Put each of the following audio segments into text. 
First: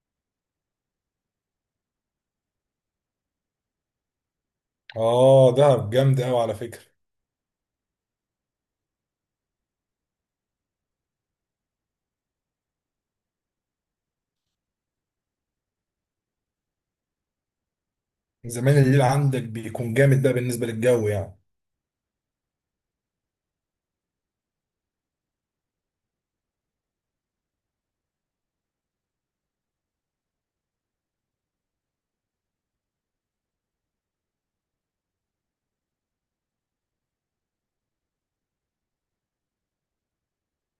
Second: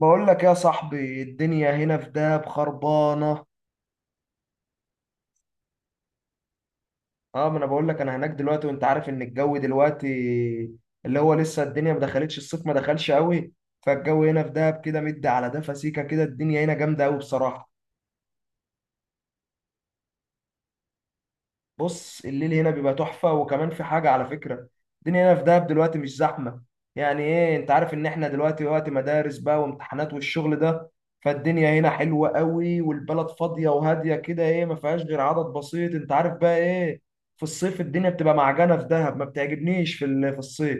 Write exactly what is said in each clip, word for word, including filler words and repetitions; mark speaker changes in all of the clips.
Speaker 1: بقول لك يا صاحبي، الدنيا هنا في دهب خربانه.
Speaker 2: اه، دهب جامد قوي على فكره.
Speaker 1: اه، ما انا بقول لك، انا هناك دلوقتي وانت عارف ان الجو دلوقتي اللي هو لسه الدنيا ما دخلتش الصيف، ما دخلش قوي. فالجو هنا في دهب كده مد على ده فسيكه كده، الدنيا هنا جامده قوي بصراحه.
Speaker 2: زمان الليل عندك بيكون جامد، ده بالنسبه للجو يعني.
Speaker 1: بص، الليل هنا بيبقى تحفة، وكمان في حاجة على فكرة. الدنيا هنا في دهب دلوقتي مش زحمة. يعني ايه؟ انت عارف ان احنا دلوقتي وقت مدارس بقى، وامتحانات والشغل ده. فالدنيا هنا حلوة قوي، والبلد فاضية وهادية كده، ايه، ما فيهاش غير عدد بسيط. انت عارف بقى ايه؟ في الصيف الدنيا بتبقى معجنة في دهب، ما بتعجبنيش في ال- في الصيف.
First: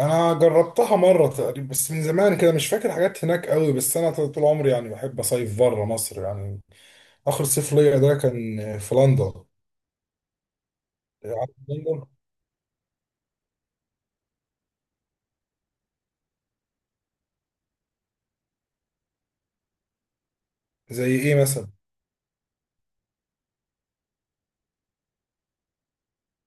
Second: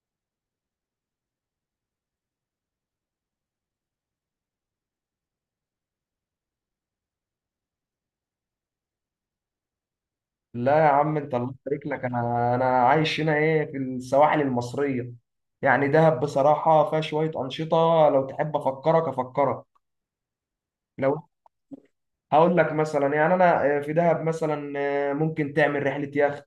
Speaker 2: انا جربتها مره تقريبا بس من زمان كده، مش فاكر حاجات هناك قوي، بس انا طول عمري يعني بحب اصيف بره مصر يعني. اخر صيف ليا ده كان في لندن.
Speaker 1: لا يا عم، انت
Speaker 2: عارف
Speaker 1: الله يبارك لك،
Speaker 2: لندن؟
Speaker 1: انا انا عايش هنا ايه، في السواحل المصرية. يعني دهب بصراحة فيها شوية أنشطة، لو تحب أفكرك أفكرك
Speaker 2: زي
Speaker 1: لو
Speaker 2: ايه مثلا؟
Speaker 1: هقول لك مثلا، يعني انا آه، في دهب مثلا. آه، ممكن تعمل رحله يخت،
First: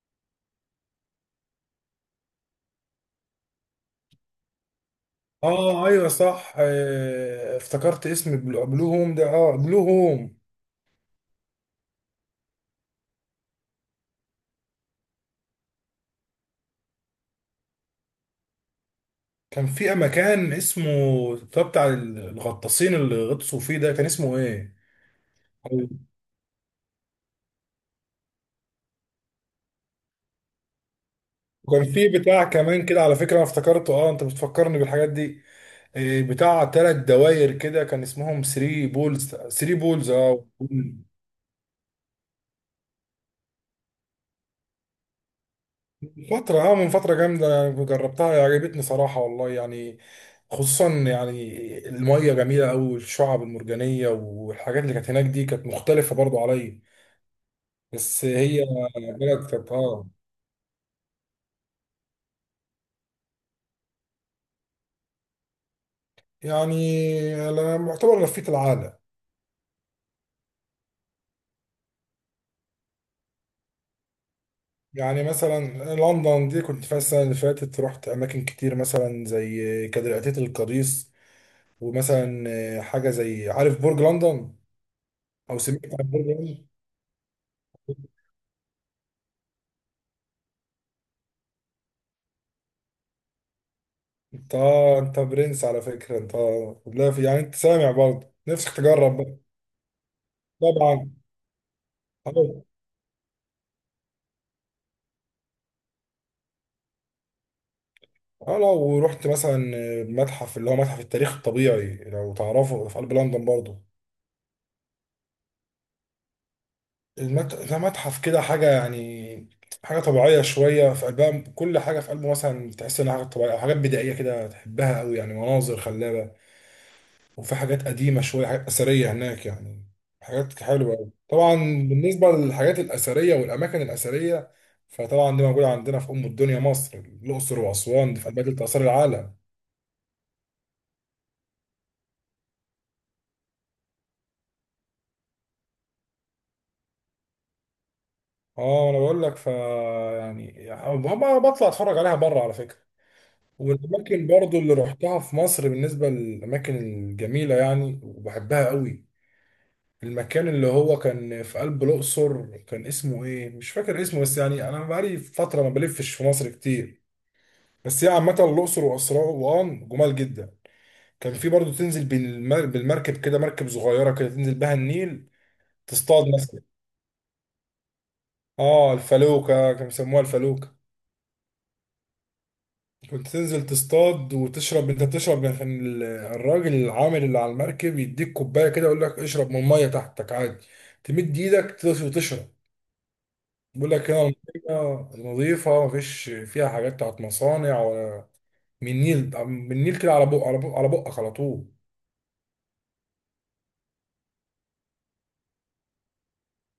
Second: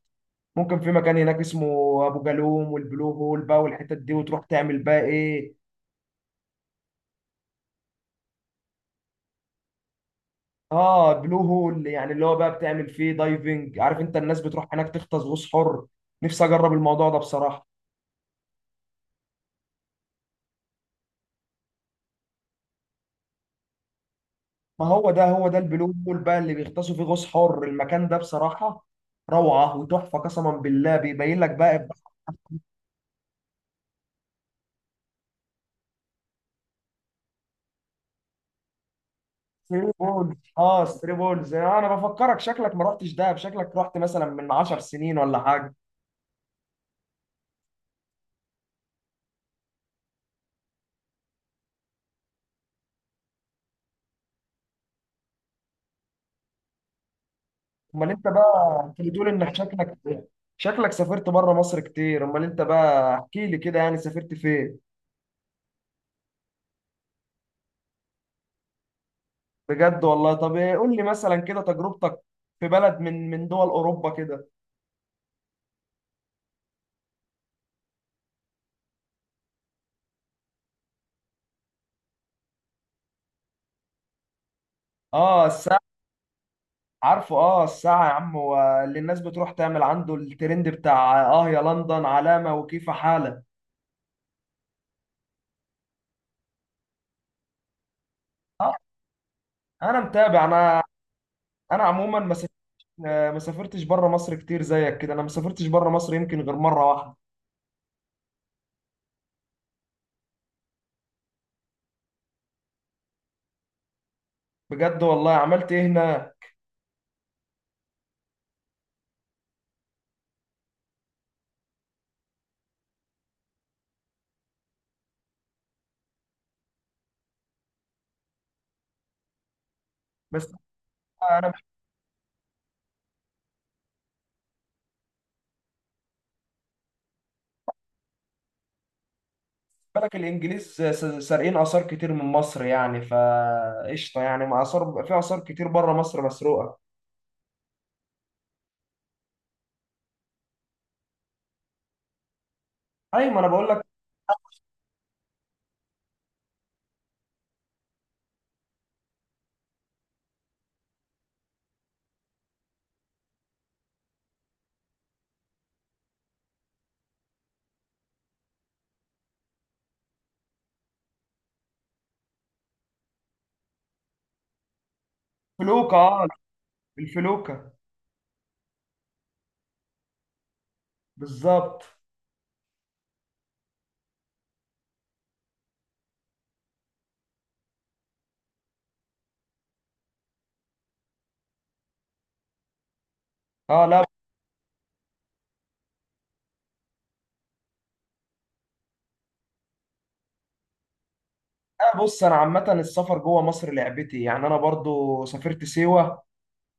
Speaker 1: ممكن في مكان هناك اسمه ابو جالوم، والبلو هول بقى والحتت دي، وتروح تعمل بقى ايه.
Speaker 2: اه ايوه صح، آه، افتكرت اسم بلو بلو هوم ده. اه بلو هوم.
Speaker 1: اه، بلو هول، يعني اللي هو بقى بتعمل فيه دايفنج، عارف انت؟ الناس بتروح هناك تغطس غوص حر. نفسي اجرب الموضوع ده بصراحه.
Speaker 2: كان في مكان اسمه، ده بتاع الغطاسين اللي غطسوا فيه ده، كان اسمه ايه؟
Speaker 1: ما هو ده، هو ده البلو هول بقى اللي بيغطسوا فيه غوص حر، المكان ده بصراحه روعه وتحفه، قسما بالله بيبين لك
Speaker 2: وكان
Speaker 1: بقى.
Speaker 2: في بتاع كمان كده على فكرة، انا افتكرته. اه، انت بتفكرني بالحاجات دي. إيه، بتاع ثلاث دواير كده كان اسمهم 3 بولز. 3
Speaker 1: ثري
Speaker 2: بولز.
Speaker 1: بولز،
Speaker 2: اه،
Speaker 1: اه،
Speaker 2: من
Speaker 1: ثري بولز. انا بفكرك، شكلك ما رحتش دهب، شكلك رحت مثلا من 10 سنين ولا حاجه.
Speaker 2: فترة اه من فترة جامدة، أنا جربتها عجبتني صراحة والله يعني. خصوصا يعني المية جميلة أوي، والشعب المرجانية والحاجات اللي كانت هناك دي كانت مختلفة برضو عليا.
Speaker 1: امال
Speaker 2: بس
Speaker 1: انت
Speaker 2: هي
Speaker 1: بقى، انت بتقول
Speaker 2: بلد
Speaker 1: انك
Speaker 2: كانت،
Speaker 1: شكلك
Speaker 2: اه،
Speaker 1: شكلك سافرت بره مصر كتير. امال انت بقى، احكي لي كده، يعني سافرت فين؟
Speaker 2: يعني أنا معتبر لفيت العالم.
Speaker 1: بجد والله؟ طب إيه، قول لي مثلا كده تجربتك في بلد من من دول اوروبا كده.
Speaker 2: يعني مثلا لندن دي كنت فيها السنة اللي فاتت، رحت أماكن كتير مثلا زي كاتدرائية القديس، ومثلا حاجة زي، عارف برج لندن؟
Speaker 1: اه،
Speaker 2: أو
Speaker 1: الساعه.
Speaker 2: سمعت عن برج لندن؟
Speaker 1: عارفه، اه الساعه يا عم، هو اللي الناس بتروح تعمل عنده الترند بتاع، اه، يا لندن علامه وكيف حالك.
Speaker 2: أنت، آه، أنت برنس على فكرة أنت. لا في يعني، أنت سامع برضه نفسك
Speaker 1: اه،
Speaker 2: تجرب بقى.
Speaker 1: انا متابع. انا
Speaker 2: طبعا.
Speaker 1: انا عموما ما
Speaker 2: أه.
Speaker 1: آه، ما سافرتش بره مصر كتير زيك كده، انا ما سافرتش بره مصر يمكن غير مره واحده.
Speaker 2: آه، لو ورحت مثلا متحف، اللي هو متحف التاريخ الطبيعي لو تعرفه في قلب لندن برضه.
Speaker 1: بجد والله؟ عملت ايه هنا؟
Speaker 2: المت... ده متحف كده حاجة يعني، حاجة طبيعية شوية في قلبها، كل حاجة في قلبه مثلا تحس إنها حاجة طبيعية أو حاجات بدائية كده تحبها أوي، يعني مناظر خلابة. وفي حاجات قديمة شوية، حاجات أثرية هناك يعني.
Speaker 1: بس
Speaker 2: حاجات حلوة أوي،
Speaker 1: انا
Speaker 2: طبعا
Speaker 1: بالنسبه
Speaker 2: بالنسبة للحاجات الأثرية والأماكن الأثرية. فطبعا دي موجودة عندنا في أم الدنيا مصر. الأقصر وأسوان دي في قلبها تلت آثار العالم.
Speaker 1: لك، الانجليز س- سارقين اثار كتير من مصر، يعني فقشطه، يعني ما اثار، في اثار كتير بره مصر مسروقه.
Speaker 2: اه انا بقول لك، ف يعني يعني ب- بطلع اتفرج عليها بره على فكره.
Speaker 1: ايوه ما انا بقول لك.
Speaker 2: والأماكن برضو اللي روحتها في مصر بالنسبة للأماكن الجميلة يعني وبحبها قوي، المكان اللي هو كان في قلب الأقصر كان اسمه إيه؟ مش فاكر اسمه، بس يعني أنا بقالي فترة ما بلفش في مصر كتير. بس هي عامة الأقصر وأسوان جمال جدا. كان في برضو تنزل بالمر- بالمركب كده، مركب صغيرة كده تنزل بها النيل،
Speaker 1: فلوكه،
Speaker 2: تصطاد
Speaker 1: اه.
Speaker 2: مثلا.
Speaker 1: الفلوكه،
Speaker 2: آه الفلوكة، كانوا بيسموها الفلوكة.
Speaker 1: بالظبط.
Speaker 2: كنت تنزل تصطاد وتشرب، انت بتشرب يعني، كان ال- الراجل العامل اللي على المركب يديك كوبايه كده يقول لك اشرب من الميه تحتك عادي، تمد ايدك تدوس وتشرب.
Speaker 1: اه،
Speaker 2: يقول
Speaker 1: لا.
Speaker 2: لك هنا الميه نظيفه مفيش فيها حاجات بتاعت مصانع ولا، من النيل، من النيل كده على بق على بق على بقك على طول.
Speaker 1: آه، بص، انا عامه السفر جوه مصر لعبتي، يعني انا برضو سافرت سيوه.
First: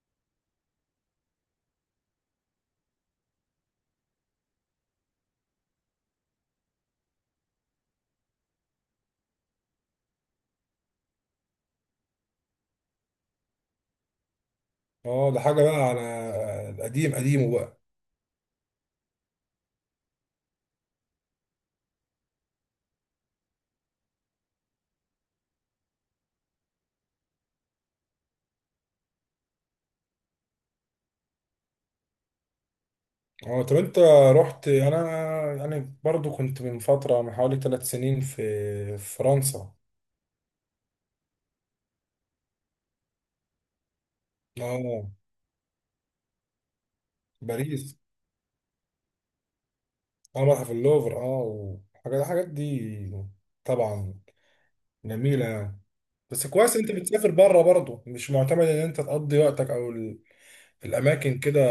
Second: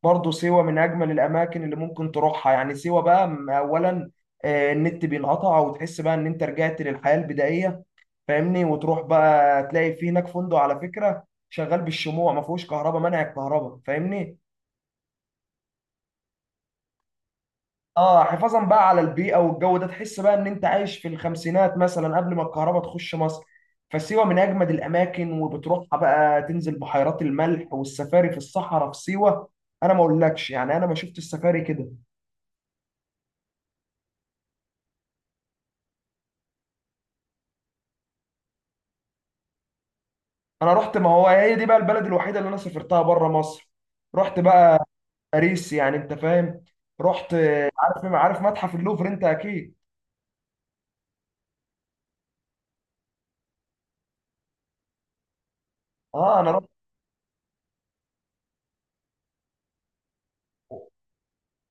Speaker 1: برضه سيوة من أجمل الأماكن اللي ممكن تروحها، يعني سيوة بقى م- أولا آه، النت بينقطع وتحس بقى إن أنت رجعت للحياة البدائية. فاهمني؟ وتروح بقى تلاقي في هناك فندق على فكرة شغال بالشموع، ما فيهوش كهرباء، منع الكهرباء، فاهمني؟
Speaker 2: اه ده حاجه بقى على القديم، قديمه بقى.
Speaker 1: اه، حفاظا بقى على البيئة والجو ده، تحس بقى إن أنت عايش في الخمسينات مثلا قبل ما الكهرباء تخش مصر. فسيوة من أجمد الأماكن، وبتروحها بقى تنزل بحيرات الملح والسفاري في الصحراء في سيوة. أنا ما أقولكش يعني، أنا ما شفت السفاري كده.
Speaker 2: اه طب، انت رحت يعني؟ انا يعني برضو كنت من فتره، من حوالي ثلاث سنين، في في فرنسا.
Speaker 1: انا رحت، ما هو هي دي بقى البلد الوحيده اللي انا سافرتها بره مصر. رحت بقى
Speaker 2: اه.
Speaker 1: باريس، يعني انت فاهم. رحت،
Speaker 2: باريس.
Speaker 1: عارف عارف متحف اللوفر انت اكيد.
Speaker 2: اه، متحف اللوفر. اه، والحاجات، الحاجات دي طبعا جميلة يعني.
Speaker 1: اه،
Speaker 2: بس
Speaker 1: انا رحت.
Speaker 2: كويس انت بتسافر بره برضه، مش معتمد ان انت تقضي وقتك او ال- في الاماكن كده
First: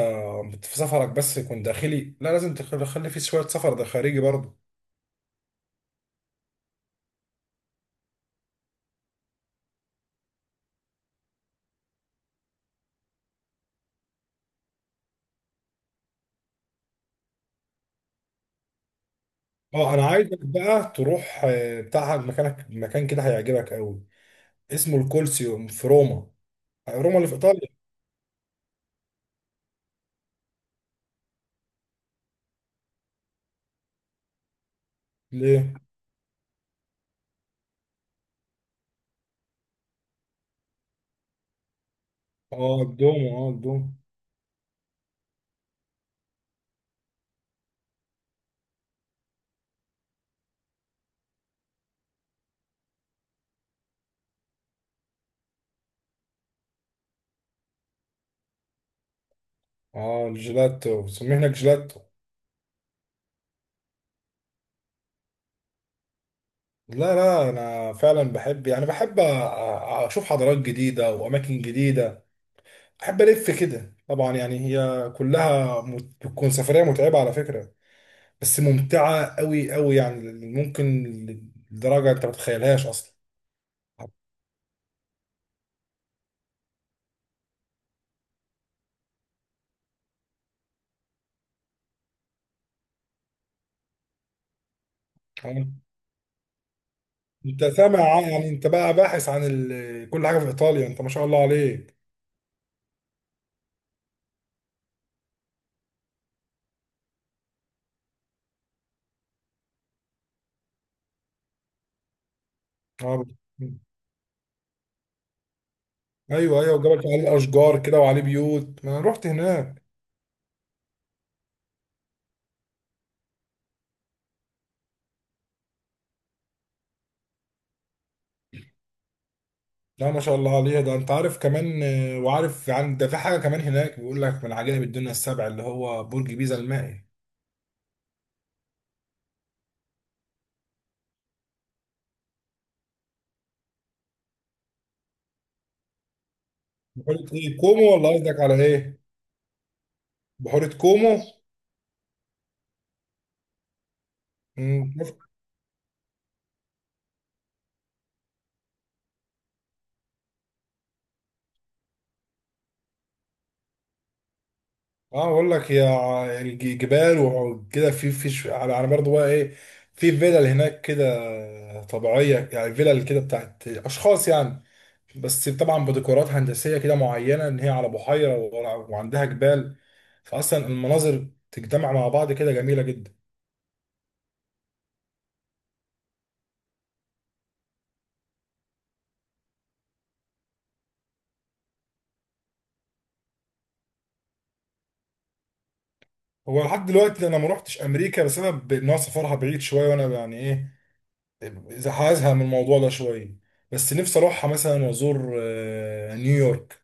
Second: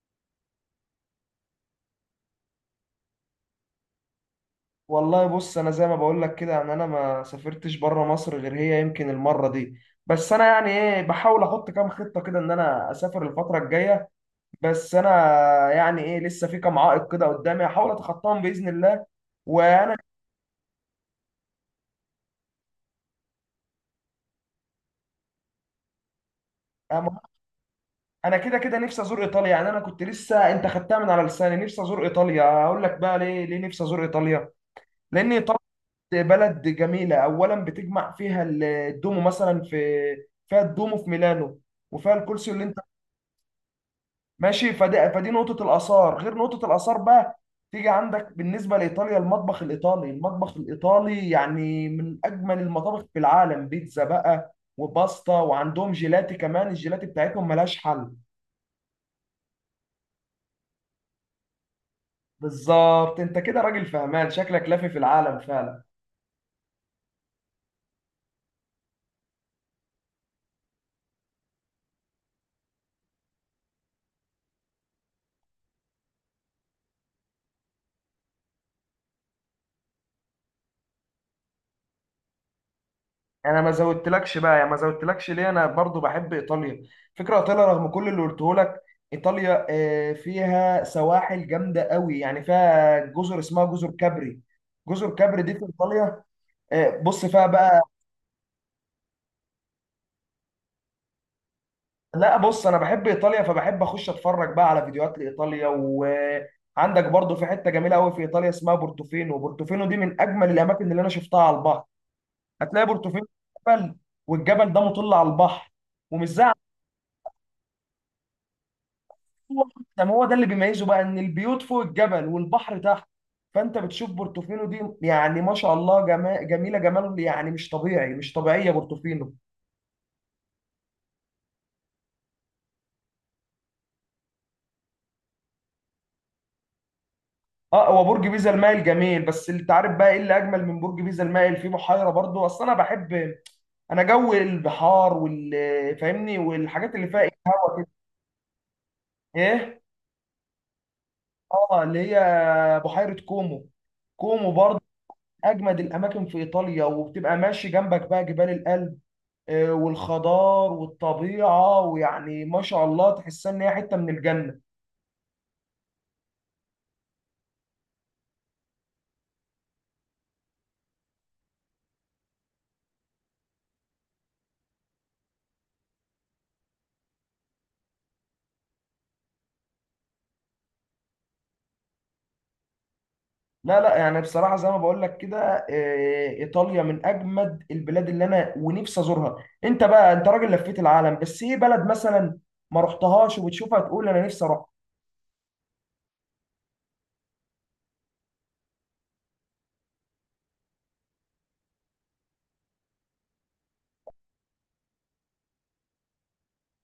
Speaker 2: في سفرك، بس يكون داخلي. لا لازم تخ- تخلي فيه شوية سفر ده خارجي برضه.
Speaker 1: والله بص، انا زي ما بقول لك كده، ان انا ما سافرتش بره مصر غير هي يمكن المره دي. بس انا يعني ايه، بحاول احط كام خطه كده ان انا اسافر الفتره الجايه. بس انا يعني ايه، لسه في كام عائق كده قدامي، هحاول اتخطاهم باذن الله.
Speaker 2: اه
Speaker 1: وانا
Speaker 2: انا عايزك بقى تروح، آه، بتاع مكانك، مكان كده هيعجبك قوي اسمه الكولسيوم في روما. آه، روما اللي في ايطاليا.
Speaker 1: انا كده كده نفسي ازور ايطاليا. يعني انا كنت لسه، انت خدتها من على لساني، نفسي ازور ايطاليا. هقول لك بقى ليه. ليه نفسي ازور ايطاليا؟ لان ايطاليا
Speaker 2: ليه؟
Speaker 1: بلد جميله اولا، بتجمع فيها ال- الدومو مثلا في، فيها الدومو في ميلانو، وفيها الكولسيو اللي انت
Speaker 2: اه الدومو. اه الدومو.
Speaker 1: ماشي. فدي فدي نقطه الاثار، غير نقطه الاثار بقى تيجي عندك، بالنسبه لايطاليا المطبخ الايطالي، المطبخ الايطالي يعني من اجمل المطابخ في العالم. بيتزا بقى، وباستا، وعندهم جيلاتي كمان. الجيلاتي بتاعتهم ملهاش حل.
Speaker 2: اه الجيلاتو، بيسموه هناك جيلاتو.
Speaker 1: بالظبط، انت كده راجل فهمان، شكلك لافي في العالم فعلا.
Speaker 2: لا لا انا فعلا بحب يعني، بحب أ- أ- اشوف حضارات جديده واماكن جديده. بحب الف كده طبعا يعني، هي كلها مت- بتكون سفريه متعبه على فكره، بس ممتعه قوي قوي يعني. ممكن لدرجه انت ما تتخيلهاش اصلا.
Speaker 1: انا ما زودتلكش بقى، يا ما زودتلكش ليه، انا برضو بحب ايطاليا، فكره ايطاليا رغم كل اللي قلته لك. ايطاليا آه، فيها سواحل جامده قوي، يعني فيها جزر اسمها جزر كابري. جزر كابري دي في
Speaker 2: تمام؟
Speaker 1: ايطاليا. آه، بص فيها
Speaker 2: انت
Speaker 1: بقى.
Speaker 2: سامع عن- يعني انت بقى باحث عن ال... كل حاجه في ايطاليا، انت ما شاء الله عليك.
Speaker 1: لا بص، انا بحب ايطاليا، فبحب اخش اتفرج بقى على فيديوهات لايطاليا. وعندك برضو في حته جميله قوي في ايطاليا اسمها بورتوفينو. بورتوفينو دي من اجمل الاماكن اللي انا شفتها على البحر. هتلاقي
Speaker 2: آه.
Speaker 1: بورتوفينو جبل، والجبل ده مطل على البحر، ومش زي عندنا،
Speaker 2: ايوه ايوه، وجبل عليه اشجار كده وعليه بيوت، ما انا رحت هناك.
Speaker 1: ده ما هو ده اللي بيميزه بقى، ان البيوت فوق الجبل والبحر تحت. فانت بتشوف بورتوفينو دي، يعني ما شاء الله، جما... جميله جمال، يعني مش طبيعي، مش طبيعيه بورتوفينو.
Speaker 2: لا ما شاء الله عليها. ده انت عارف كمان، آه، وعارف عن ده، في حاجه كمان هناك بيقول لك من عجائب الدنيا السبع، اللي هو برج بيزا المائل.
Speaker 1: اه، هو برج بيزا المائل جميل، بس انت عارف بقى ايه اللي اجمل من برج بيزا المائل؟ في بحيره برضو، اصل انا بحب، انا جو البحار وال، فاهمني، والحاجات اللي فيها ايه،
Speaker 2: بحيره ايه؟
Speaker 1: هوا كده.
Speaker 2: كومو؟ ولا قصدك على ايه؟
Speaker 1: ايه؟
Speaker 2: بحيره كومو.
Speaker 1: اه، اللي هي بحيره كومو. كومو
Speaker 2: مم، شفت؟
Speaker 1: اجمد الاماكن في ايطاليا، وبتبقى ماشي جنبك بقى جبال الألب آه، والخضار والطبيعه، ويعني ما شاء الله تحسها ان هي حته من الجنه.
Speaker 2: اه بقول لك يا ع- الج- جبال وكده، في في ش- على على برضه بقى ايه، في فيلل هناك كده طبيعيه، يعني فيلل كده بتاعت اشخاص يعني، بس طبعا بديكورات هندسيه كده معينه، ان هي على بحيره وعندها جبال، فاصلا المناظر تجتمع مع بعض كده جميله جدا.
Speaker 1: لا لا، يعني بصراحه زي ما بقول لك كده، آه، ايطاليا من اجمد البلاد اللي انا ونفسي ازورها. انت بقى انت راجل لفيت العالم، بس ايه بلد مثلا ما رحتهاش وبتشوفها تقول انا نفسي اروح؟
Speaker 2: هو لحد دلوقتي انا ما روحتش امريكا بسبب ان هو سفرها بعيد شويه، وانا يعني ايه، إذا هزهق من الموضوع ده شويه. بس نفسي اروحها مثلا وازور، آه، نيويورك،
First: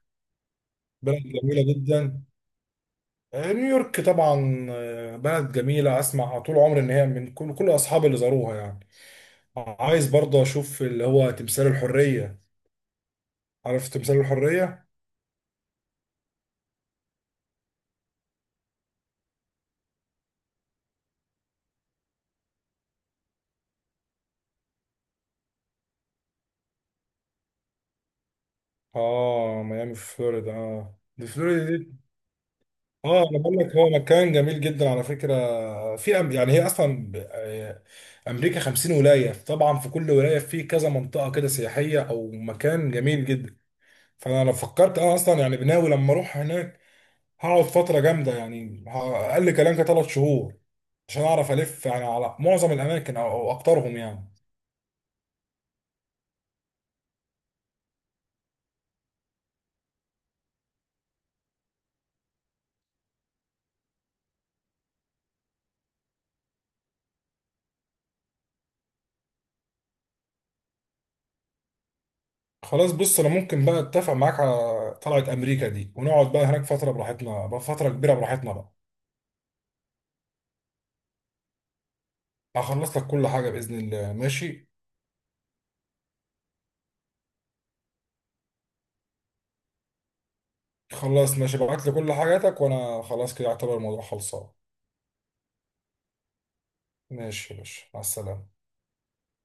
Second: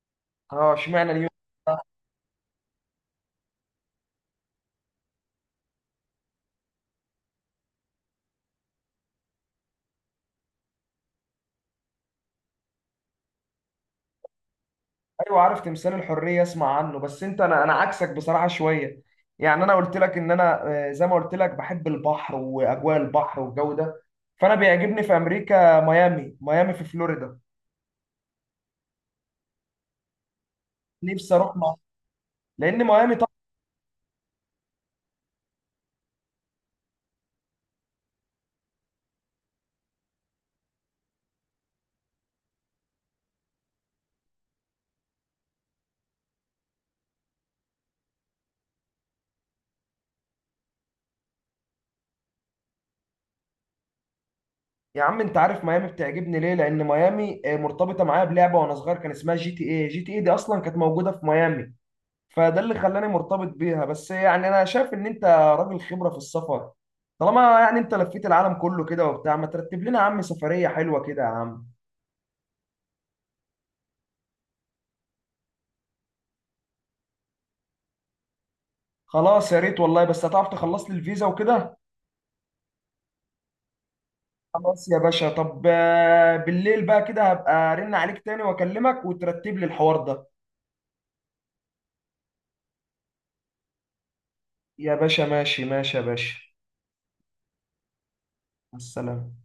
Speaker 1: اه، اشمعنى
Speaker 2: بلد
Speaker 1: اليونان.
Speaker 2: جميله جدا. آه، نيويورك طبعا، آه، بلد جميله، اسمع طول عمري ان هي من كل كل اصحابي اللي زاروها يعني. عايز برضه اشوف اللي هو تمثال الحريه. عارف تمثال الحريه.
Speaker 1: ايوه عارف تمثال الحريه، اسمع عنه. بس انت، انا انا عكسك بصراحه شويه. يعني انا قلت لك ان انا، آه، زي ما قلت لك، بحب البحر واجواء البحر والجو ده، فانا بيعجبني في امريكا ميامي. ميامي في فلوريدا،
Speaker 2: اه ميامي في فلوريدا، اه دي
Speaker 1: نفسي اروح مع،
Speaker 2: فلوريدا.
Speaker 1: لان ميامي طبعا،
Speaker 2: اه انا بقول لك هو مكان جميل جدا على فكره. في أم... يعني هي اصلا ب- آه، امريكا خمسين ولايه طبعا، في كل ولايه في كذا منطقه كده سياحيه او مكان جميل جدا. فانا لو فكرت، انا اصلا يعني بناوي لما اروح هناك هقعد فتره جامده يعني، ه- اقل كلام كده ثلاث شهور، عشان اعرف الف يعني على معظم الاماكن او أو اكترهم يعني.
Speaker 1: يا عم انت عارف ميامي بتعجبني ليه؟ لان ميامي آه، مرتبطه معايا بلعبه وانا صغير، كان اسمها جي تي اي. جي تي اي دي اصلا كانت موجوده في ميامي، فده اللي خلاني مرتبط بيها. بس يعني انا شايف ان انت راجل خبرة في السفر. طالما يعني انت لفيت العالم كله كده وبتاع، ما ترتب لنا يا عم سفرية حلوة كده يا عم؟
Speaker 2: خلاص بص، انا ممكن بقى اتفق معاك على طلعه امريكا دي، ونقعد بقى هناك فتره براحتنا بقى، فتره كبيره براحتنا بقى.
Speaker 1: خلاص يا ريت والله، بس هتعرف تخلص لي الفيزا وكده؟
Speaker 2: هخلص لك كل حاجه باذن الله، ماشي.
Speaker 1: خلاص يا باشا، طب آه، بالليل بقى كده هبقى ارن عليك تاني واكلمك، وترتب لي الحوار ده.
Speaker 2: خلاص ماشي، ابعت لي كل حاجاتك وانا خلاص كده اعتبر الموضوع خلصان.
Speaker 1: يا باشا ماشي ماشي يا باشا،
Speaker 2: ماشي يا باشا، مع السلامة.
Speaker 1: مع السلامة.